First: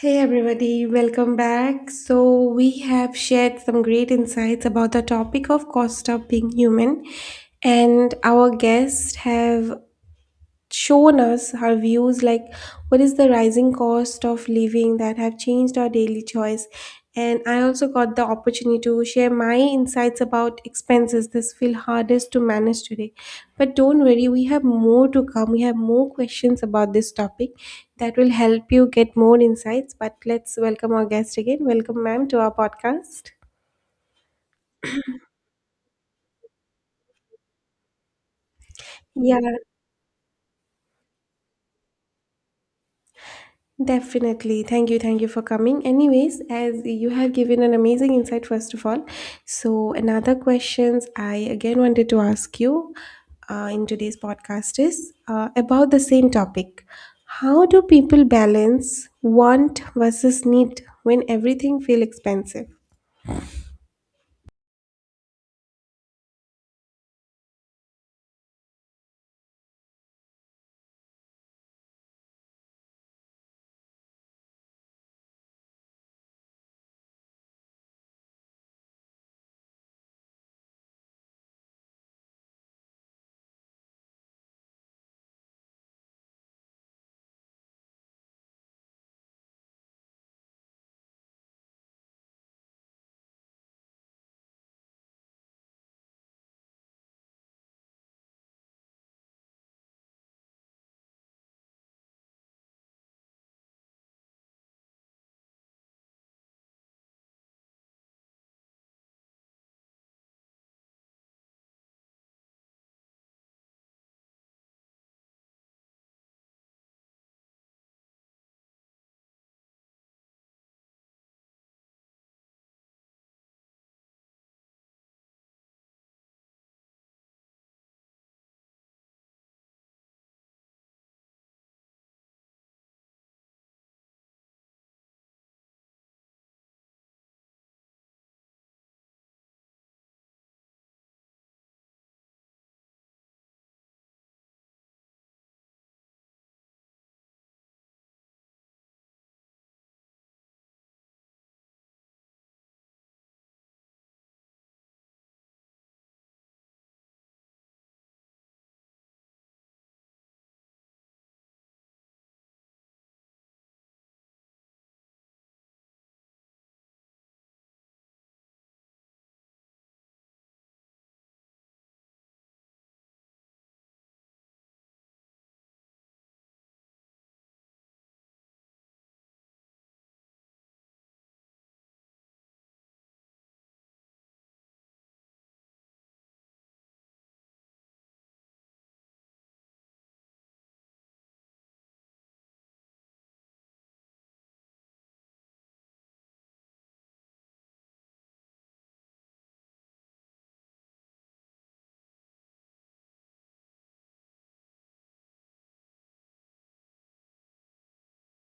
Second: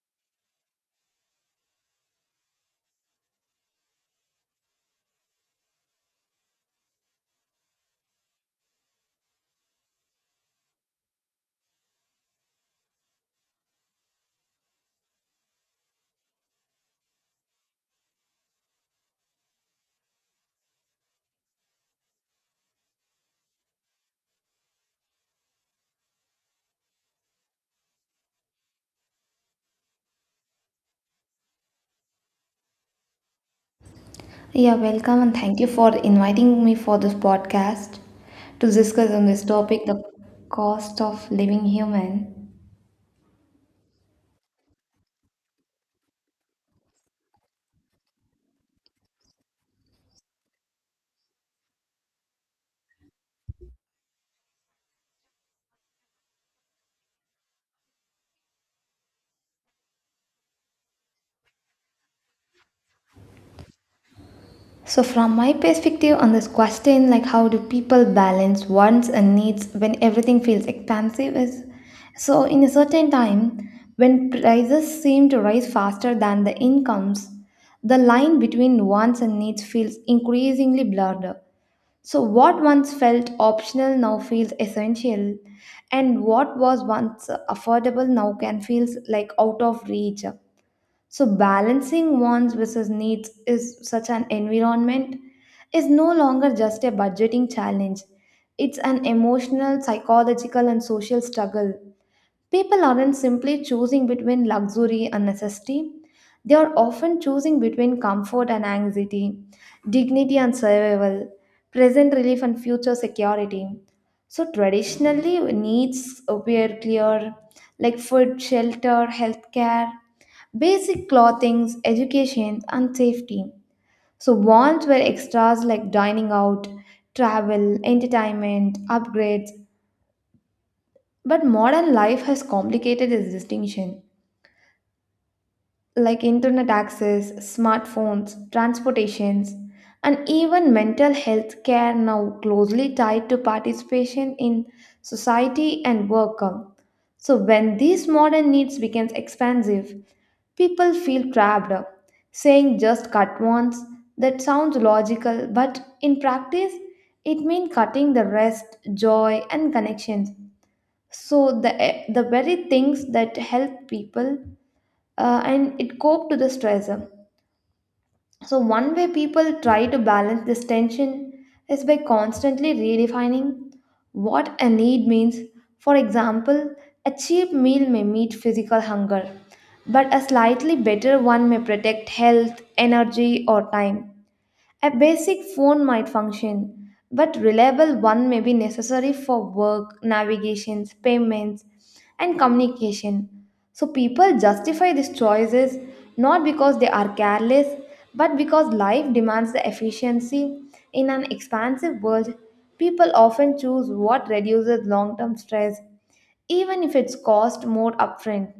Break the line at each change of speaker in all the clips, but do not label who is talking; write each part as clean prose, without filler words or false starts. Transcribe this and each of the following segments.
Hey everybody, welcome back. So, we have shared some great insights about the topic of cost of being human, and our guests have shown us her views like what is the rising cost of living that have changed our daily choice, and I also got the opportunity to share my insights about expenses this feel hardest to manage today. But don't worry, we have more to come. We have more questions about this topic that will help you get more insights. But let's welcome our guest again. Welcome, ma'am, to our podcast.
Yeah, welcome and thank you for inviting me for this podcast to discuss on
Yeah.
this topic the cost of living human.
Definitely. Thank you. Thank you for coming. Anyways, as you have given an amazing insight, first of all. So, another questions I again wanted to ask you in today's podcast is about the same topic. How do people balance want versus need when everything feel expensive?
So from my perspective on this question like how do people balance wants and needs when everything feels expensive is so in a certain time when prices seem to rise faster than the incomes the line between wants and needs feels increasingly blurred. So what once felt optional now feels essential, and what was once affordable now can feel like out of reach. So, balancing wants versus needs is such an environment is no longer just a budgeting challenge. It's an emotional, psychological, and social struggle. People aren't simply choosing between luxury and necessity. They are often choosing between comfort and anxiety, dignity and survival, present relief and future security. So, traditionally, needs were clear like food, shelter, healthcare, basic clothing, education, and safety. So, wants were extras like dining out, travel, entertainment, upgrades. But modern life has complicated this distinction, like internet access, smartphones, transportations, and even mental health care now closely tied to participation in society and work. So when these modern needs becomes expansive, people feel trapped. Saying just cut once that sounds logical, but in practice, it means cutting the rest, joy, and connections. So the very things that help people and it cope to the stress. So one way people try to balance this tension is by constantly redefining what a need means. For example, a cheap meal may meet physical hunger, but a slightly better one may protect health, energy, or time. A basic phone might function, but reliable one may be necessary for work, navigations, payments, and communication. So people justify these choices not because they are careless, but because life demands the efficiency. In an expansive world, people often choose what reduces long-term stress, even if it's cost more upfront.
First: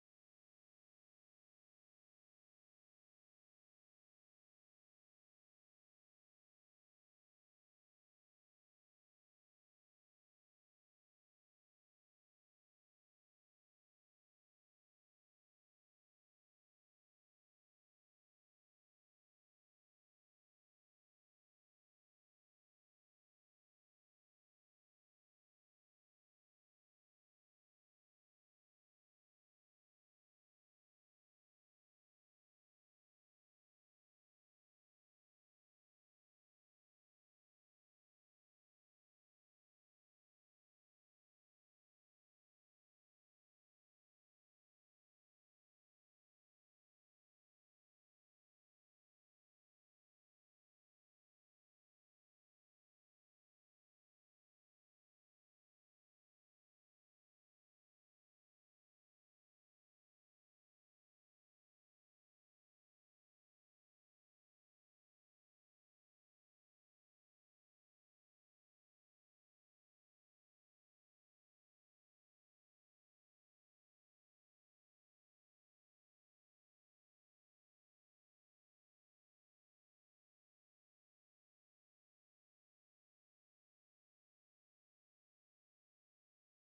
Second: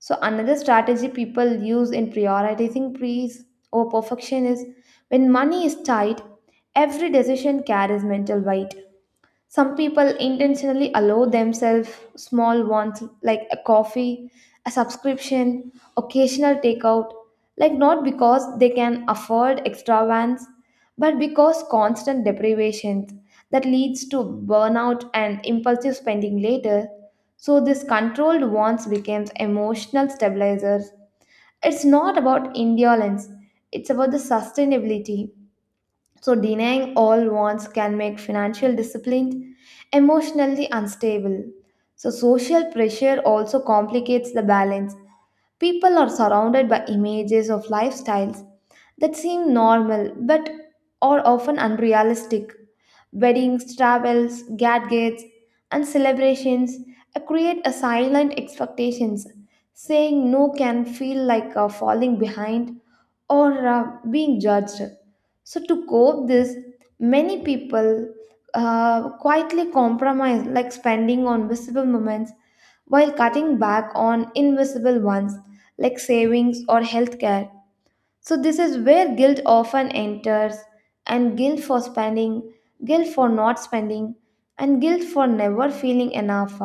So another strategy people use in prioritizing praise or perfection is when money is tight, every decision carries mental weight. Some people intentionally allow themselves small wants like a coffee, a subscription, occasional takeout, like not because they can afford extravagance, but because constant deprivations that leads to burnout and impulsive spending later. So this controlled wants becomes emotional stabilizers. It's not about indolence, it's about the sustainability, so denying all wants can make financial discipline emotionally unstable. So, social pressure also complicates the balance. People are surrounded by images of lifestyles that seem normal but are often unrealistic. Weddings, travels, gadgets, and celebrations create a silent expectations. Saying no can feel like falling behind or being judged. So to cope this, many people quietly compromise, like spending on visible moments while cutting back on invisible ones like savings or healthcare. So this is where guilt often enters, and guilt for spending, guilt for not spending and guilt for never feeling enough.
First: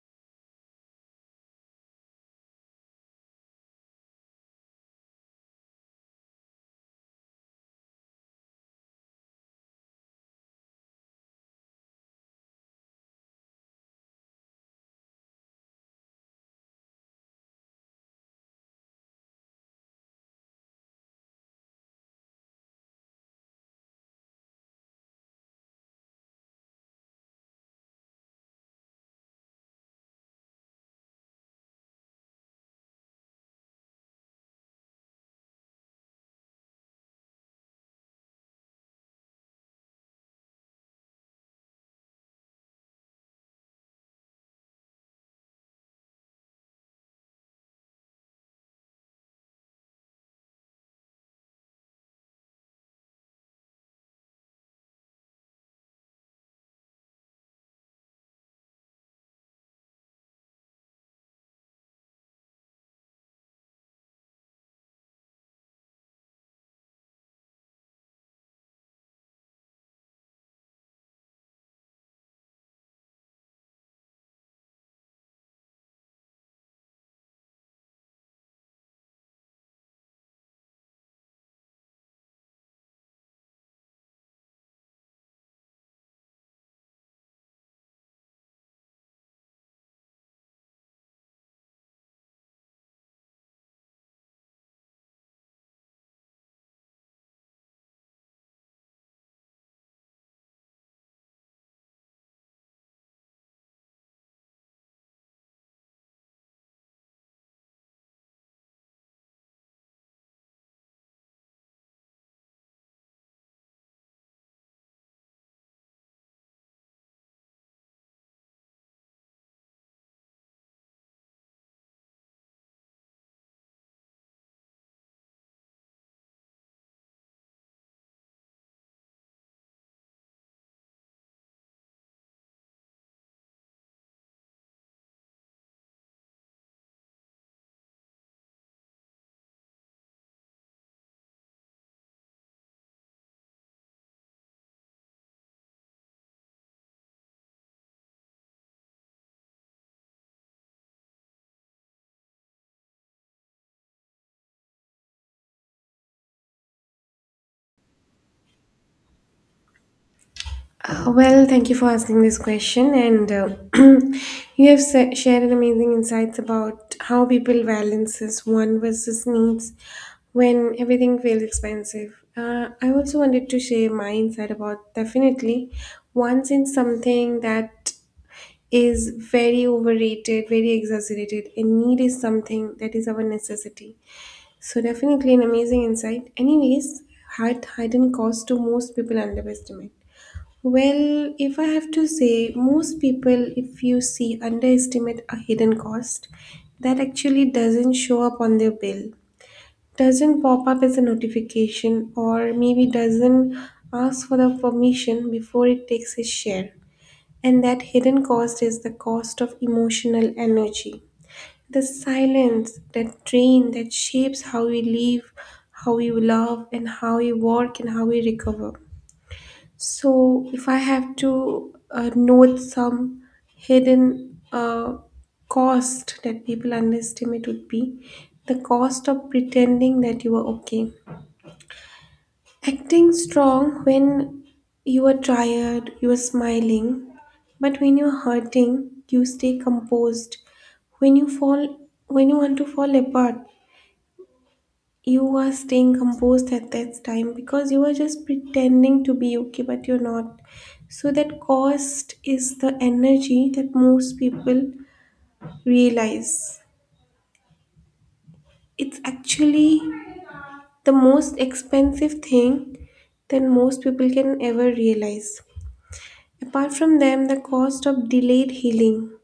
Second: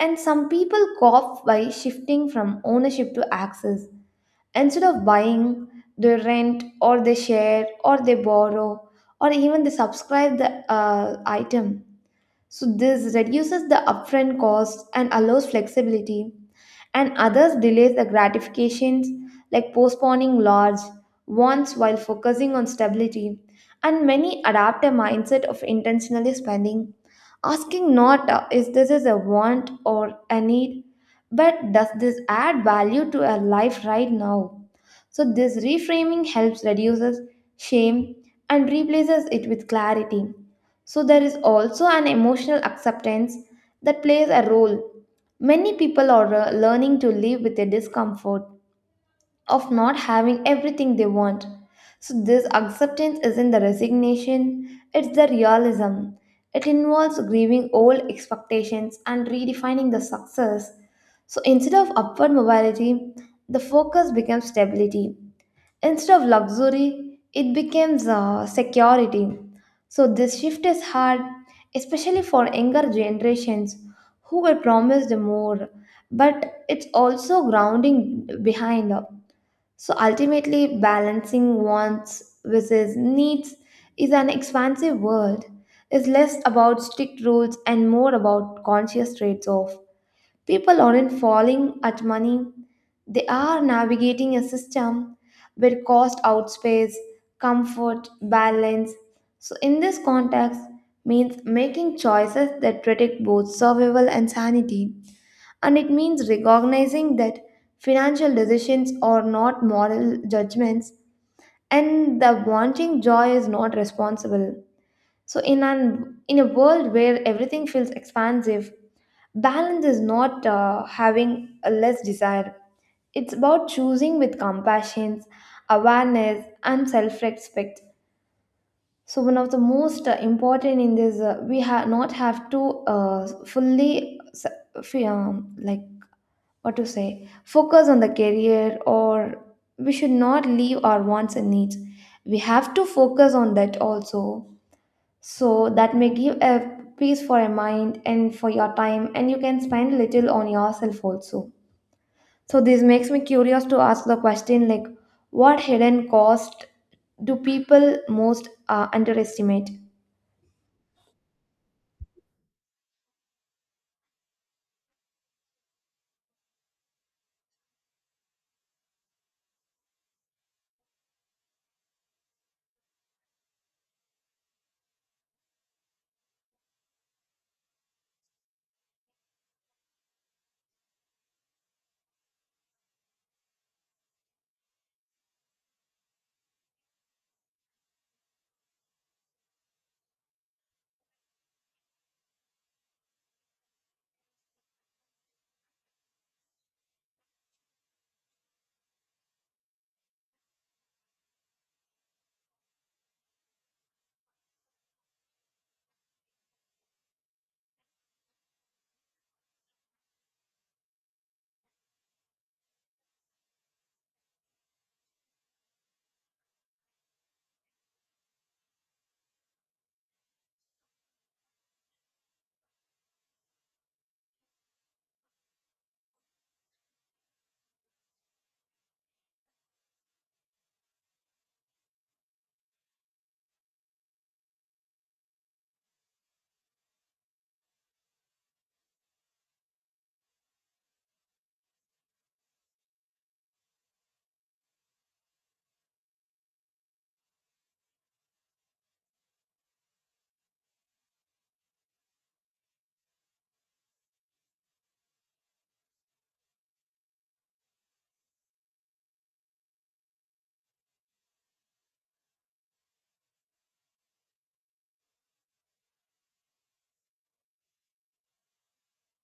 And some people cope by shifting from ownership to access. Instead of buying, they rent or they share or they borrow or even they subscribe the item. So this reduces the upfront cost and allows flexibility, and others delays the gratifications like postponing large wants while focusing on stability, and many adapt a mindset of intentionally spending, asking not is this is a want or a need, but does this add value to a life right now. So this reframing helps reduces shame and replaces it with clarity. So there is also an emotional acceptance that plays a role. Many people are learning to live with the discomfort of not having everything they want. So, this acceptance isn't the resignation, it's the realism. It involves grieving old expectations and redefining the success. So, instead of upward mobility, the focus becomes stability. Instead of luxury, it becomes security. So this shift is hard, especially for younger generations who were promised more, but it's also grounding behind. So ultimately, balancing wants versus needs is an expansive world. It's less about strict rules and more about conscious trades off. People aren't falling at money, they are navigating a system where cost outpaces comfort, balance. So, in this context, means making choices that protect both survival and sanity, and it means recognizing that financial decisions are not moral judgments and the wanting joy is not responsible. So in a world where everything feels expansive, balance is not having a less desire. It's about choosing with compassion, awareness, and self-respect. So one of the most important in this, we have not have to uh, fully s- like what to say focus on the career or we should not leave our wants and needs. We have to focus on that also, so that may give a peace for your mind and for your time and you can spend little on yourself also. So this makes me curious to ask the question like what hidden cost do people most underestimate.
Well, thank you for asking this question, and you have shared amazing insights about how people balances want versus needs when everything feels expensive. I also wanted to share my insight about definitely once in something that is very overrated, very exaggerated, and need is something that is our necessity. So definitely an amazing insight. Anyways, hard hidden cost to most people underestimate. Well, if I have to say, most people, if you see, underestimate a hidden cost that actually doesn't show up on their bill, doesn't pop up as a notification, or maybe doesn't ask for the permission before it takes its share. And that hidden cost is the cost of emotional energy. The silence, that drain that shapes how we live, how we love, and how we work, and how we recover. So, if I have to note some hidden cost that people underestimate, would be the cost of pretending that you are okay. Acting strong when you are tired, you are smiling, but when you're hurting, you stay composed. When you fall, when you want to fall apart, you were staying composed at that time because you were just pretending to be okay, but you're not. So, that cost is the energy that most people realize. It's actually the most expensive thing that most people can ever realize. Apart from them, the cost of delayed healing.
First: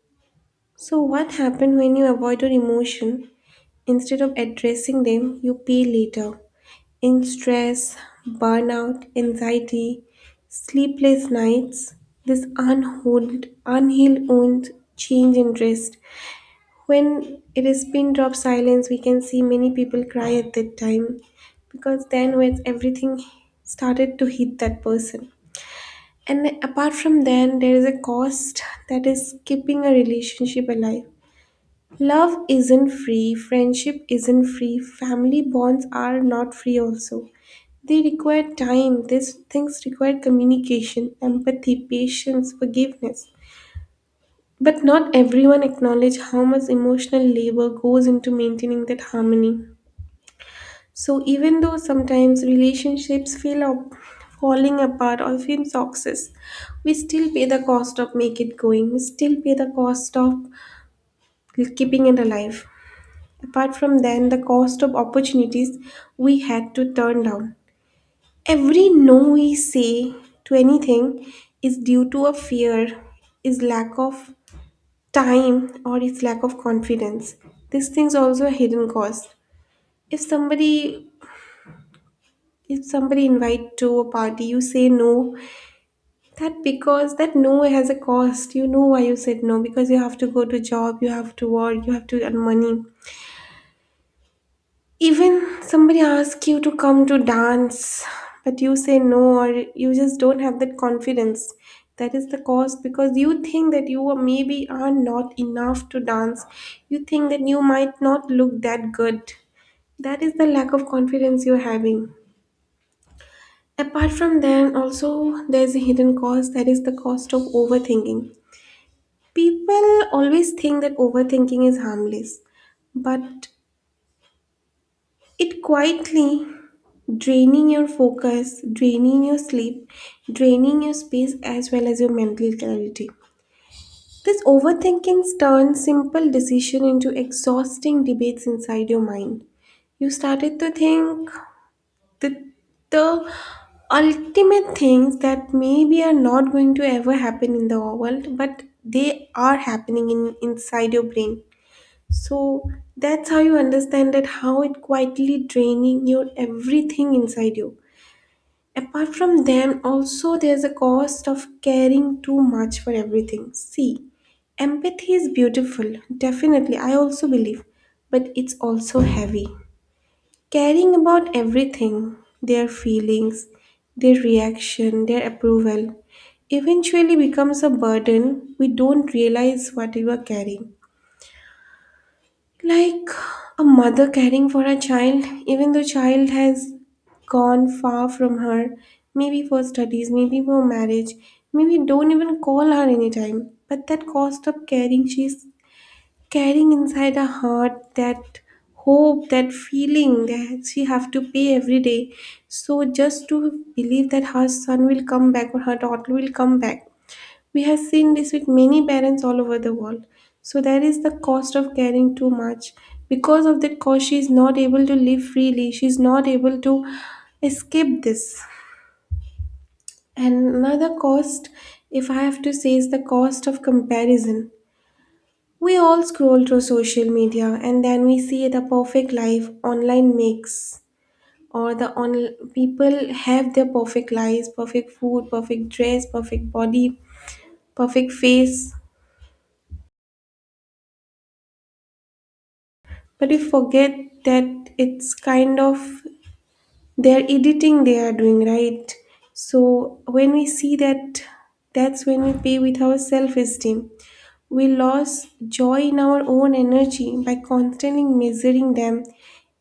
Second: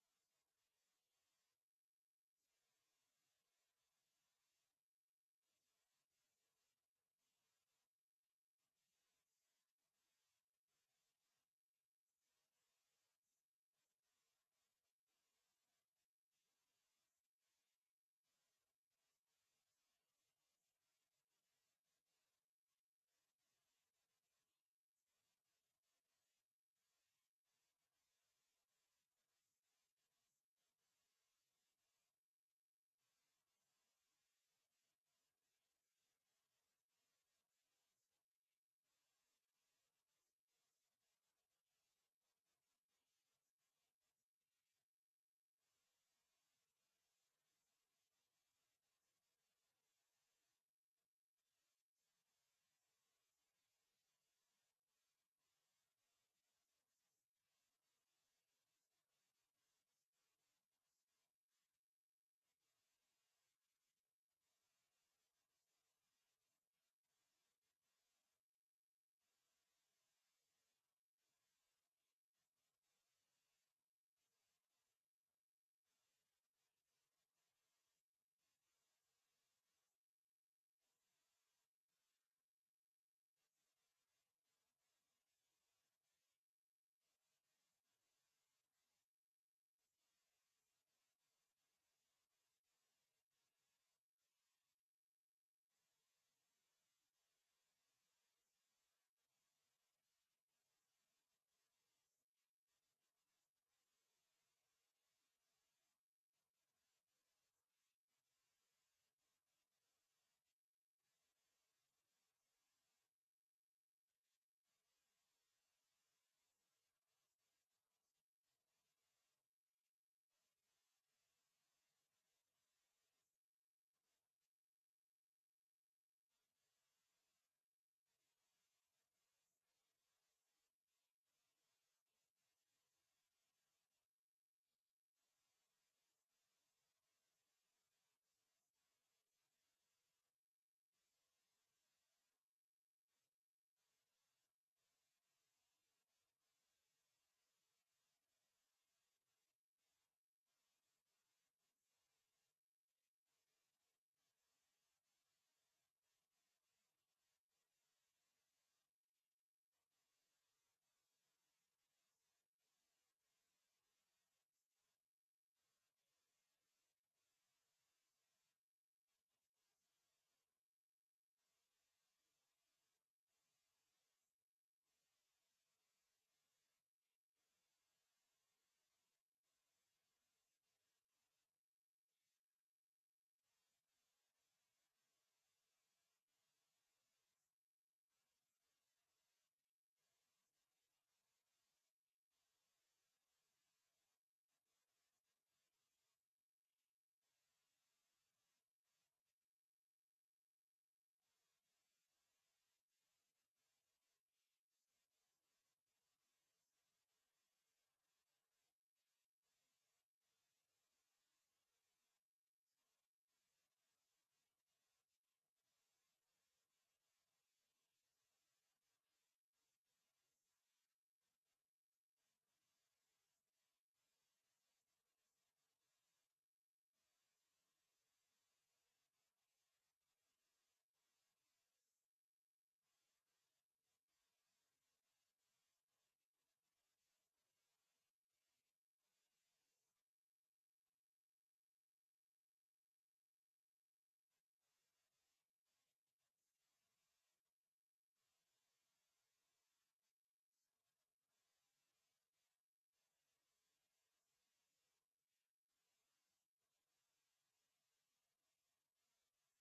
So, what happens when you avoid your emotion instead of addressing them? You pay later. In stress, burnout, anxiety, sleepless nights, this unhealed, unhealed wound change interest. When it is pin drop silence, we can see many people cry at that time because then when everything started to hit that person. And apart from then, there is a cost that is keeping a relationship alive. Love isn't free, friendship isn't free, family bonds are not free also. They require time, these things require communication, empathy, patience, forgiveness. But not everyone acknowledge how much emotional labor goes into maintaining that harmony. So even though sometimes relationships feel up, falling apart or feel toxic, we still pay the cost of make it going. We still pay the cost of keeping it alive. Apart from then, the cost of opportunities we had to turn down. Every no we say to anything is due to a fear, is lack of time, or is lack of confidence. These things also a hidden cost. If somebody if somebody invite to a party, you say no. That because that no has a cost. You know why you said no, because you have to go to job, you have to work, you have to earn money. Even somebody asks you to come to dance, but you say no, or you just don't have that confidence. That is the cause because you think that you are maybe are not enough to dance. You think that you might not look that good. That is the lack of confidence you're having. Apart from that, also there's a hidden cost that is the cost of overthinking. People always think that overthinking is harmless, but it quietly draining your focus, draining your sleep, draining your space as well as your mental clarity. This overthinking turns simple decision into exhausting debates inside your mind. You started to think that the ultimate things that maybe are not going to ever happen in the world, but they are happening in inside your brain. So that's how you understand that how it quietly draining your everything inside you. Apart from them, also there's a cost of caring too much for everything. See, empathy is beautiful, definitely, I also believe, but it's also heavy. Caring about everything, their feelings, their reaction, their approval, eventually becomes a burden. We don't realize what we are carrying, like a mother caring for her child, even though child has gone far from her, maybe for studies, maybe for marriage, maybe don't even call her anytime. But that cost of caring she's carrying inside her heart, that hope, that feeling that she have to pay every day, so just to believe that her son will come back or her daughter will come back. We have seen this with many parents all over the world. So there is the cost of caring too much. Because of that cost, she is not able to live freely. She is not able to escape this. And another cost, if I have to say, is the cost of comparison. We all scroll through social media and then we see the perfect life online makes or the on people have their perfect lives, perfect food, perfect dress, perfect body, perfect face. But we forget that it's kind of their editing they are doing, right? So when we see that, that's when we pay with our self esteem. We lost joy in our own energy by constantly measuring them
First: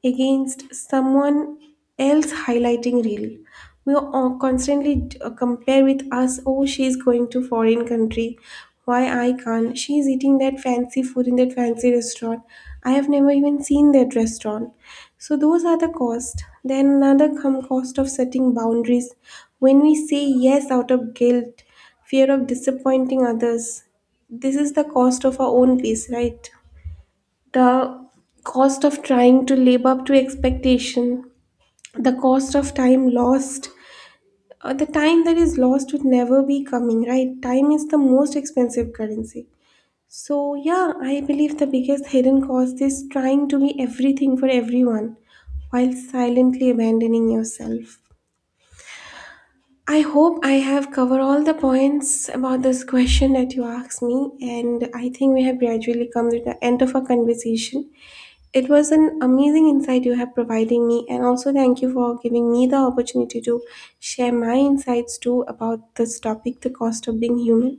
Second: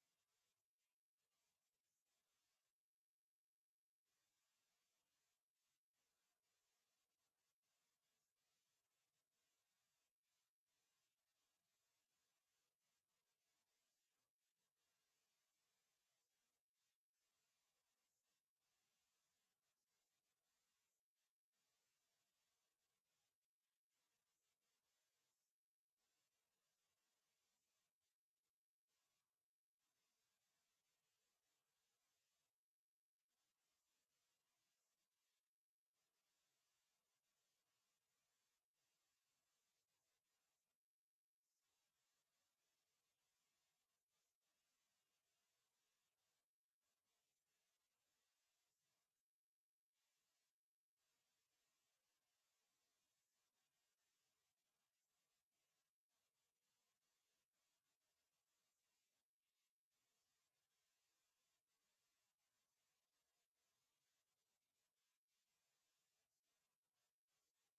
against someone else highlighting real. We are all constantly compare with us. Oh, she's going to foreign country. Why I can't? She's eating that fancy food in that fancy restaurant. I have never even seen that restaurant. So those are the cost. Then another come cost of setting boundaries. When we say yes out of guilt, fear of disappointing others, this is the cost of our own peace, right? The cost of trying to live up to expectation, the cost of time lost, the time that is lost would never be coming, right? Time is the most expensive currency. So, yeah, I believe the biggest hidden cost is trying to be everything for everyone while silently abandoning yourself. I hope I have covered all the points about this question that you asked me, and I think we have gradually come to the end of our conversation. It was an amazing insight you have providing me, and also thank you for giving me the opportunity to share my insights too about this topic, the cost of being human.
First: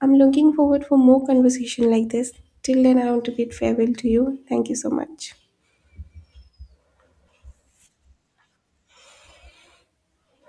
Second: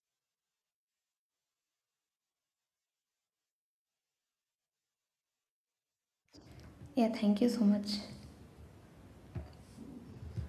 I'm looking forward for more conversation like this. Till then, I want to bid farewell to you. Thank you so much.
Yeah, thank you so much.